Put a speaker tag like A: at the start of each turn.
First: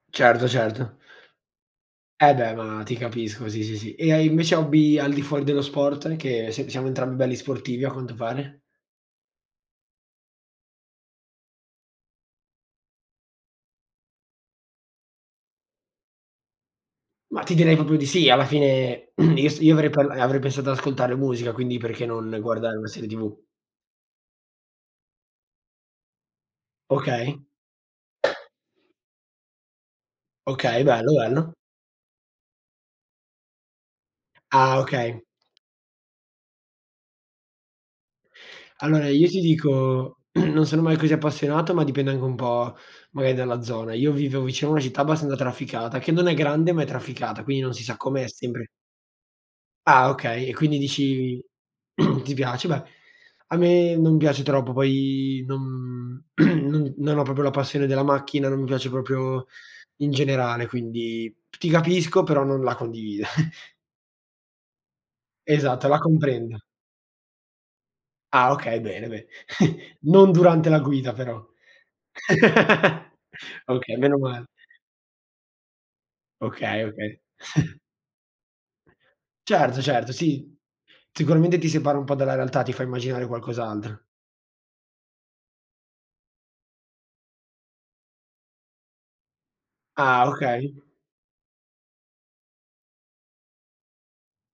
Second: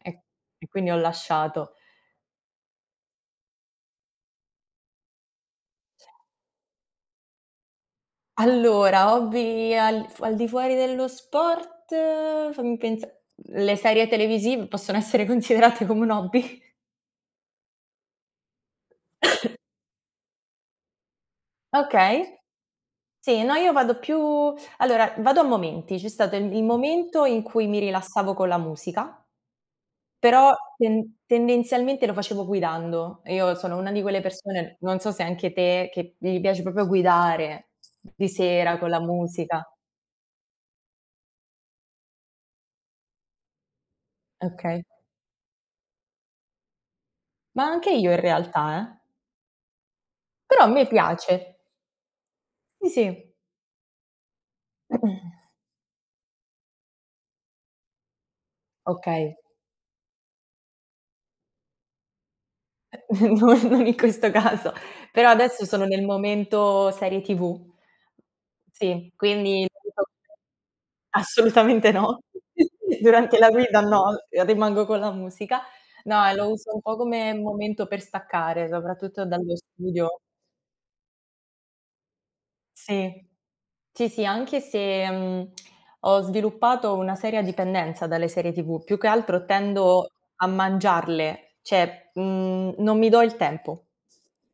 A: E
B: Certo
A: e quindi ho
B: certo.
A: lasciato.
B: E beh ma ti capisco, sì, sì, sì. E hai invece hobby al di fuori dello sport? Che sia siamo entrambi belli sportivi a quanto pare?
A: Allora hobby al f al di fuori dello sport, fammi pensa le serie televisiv possono essere considerate come un hobby?
B: Ma ti direi proprio di sì, alla fine io s io avrei parl avrei pensato di ascoltare musica, quindi perché non
A: Okay,
B: guardare una serie TV?
A: sì, no io vado più allora vado a momenti, c'è stato il, il momento
B: Okay.
A: in cui mi rilassavo con la musica, però
B: Okay, bello,
A: tend
B: bello.
A: tendenzialmente lo facevo guidando. Io sono una di quelle persone,
B: Ah
A: non so
B: okay.
A: se anche te, che gli piace proprio guidare, di sera, con la
B: Allora, io ti
A: musica.
B: dico, non sono mai così appassionato, ma dipende anche un po', magari, dalla zona. Io vivevo vicino a una
A: Okay.
B: città abbastanza trafficata, che non è grande, ma è trafficata, quindi
A: Ma
B: non si
A: anche
B: sa
A: io in
B: com'è, sempre
A: realtà, eh.
B: Ah, okay. E
A: Però a
B: quindi
A: me
B: dici:
A: piace.
B: “Ti piace?”. Beh,
A: Sì, sì.
B: a me non piace troppo. Poi non,, no non ho proprio la passione della macchina, non mi piace
A: Okay.
B: proprio in generale, quindi ti capisco, però non la
A: Eh
B: condivido.
A: non non in questo caso, però adesso sono
B: Esatto, la
A: nel
B: comprendo.
A: momento serie TV
B: Ah okay, bene,
A: sì,
B: bene.
A: quindi,. [unintelligible]
B: Non durante la guida però.
A: Assolutamente no. Durante la guida
B: Okay, meno
A: no,
B: male.
A: rimango con la musica. No, e lo uso un
B: Okay,
A: po'
B: okay.
A: come momento per staccare, soprattutto dallo
B: Certo, certo,
A: studio.
B: sì. Sicuramente ti separi un po' dalla realtà, ti fa immaginare
A: Sì,
B: qualcos'altro.
A: sì, sì, anche se uhm, ho sviluppato una seria dipendenza dalle serie TV, più che altro tendo
B: Ah
A: a
B: okay.
A: mangiarle, cioè uhm, non mi do il tempo.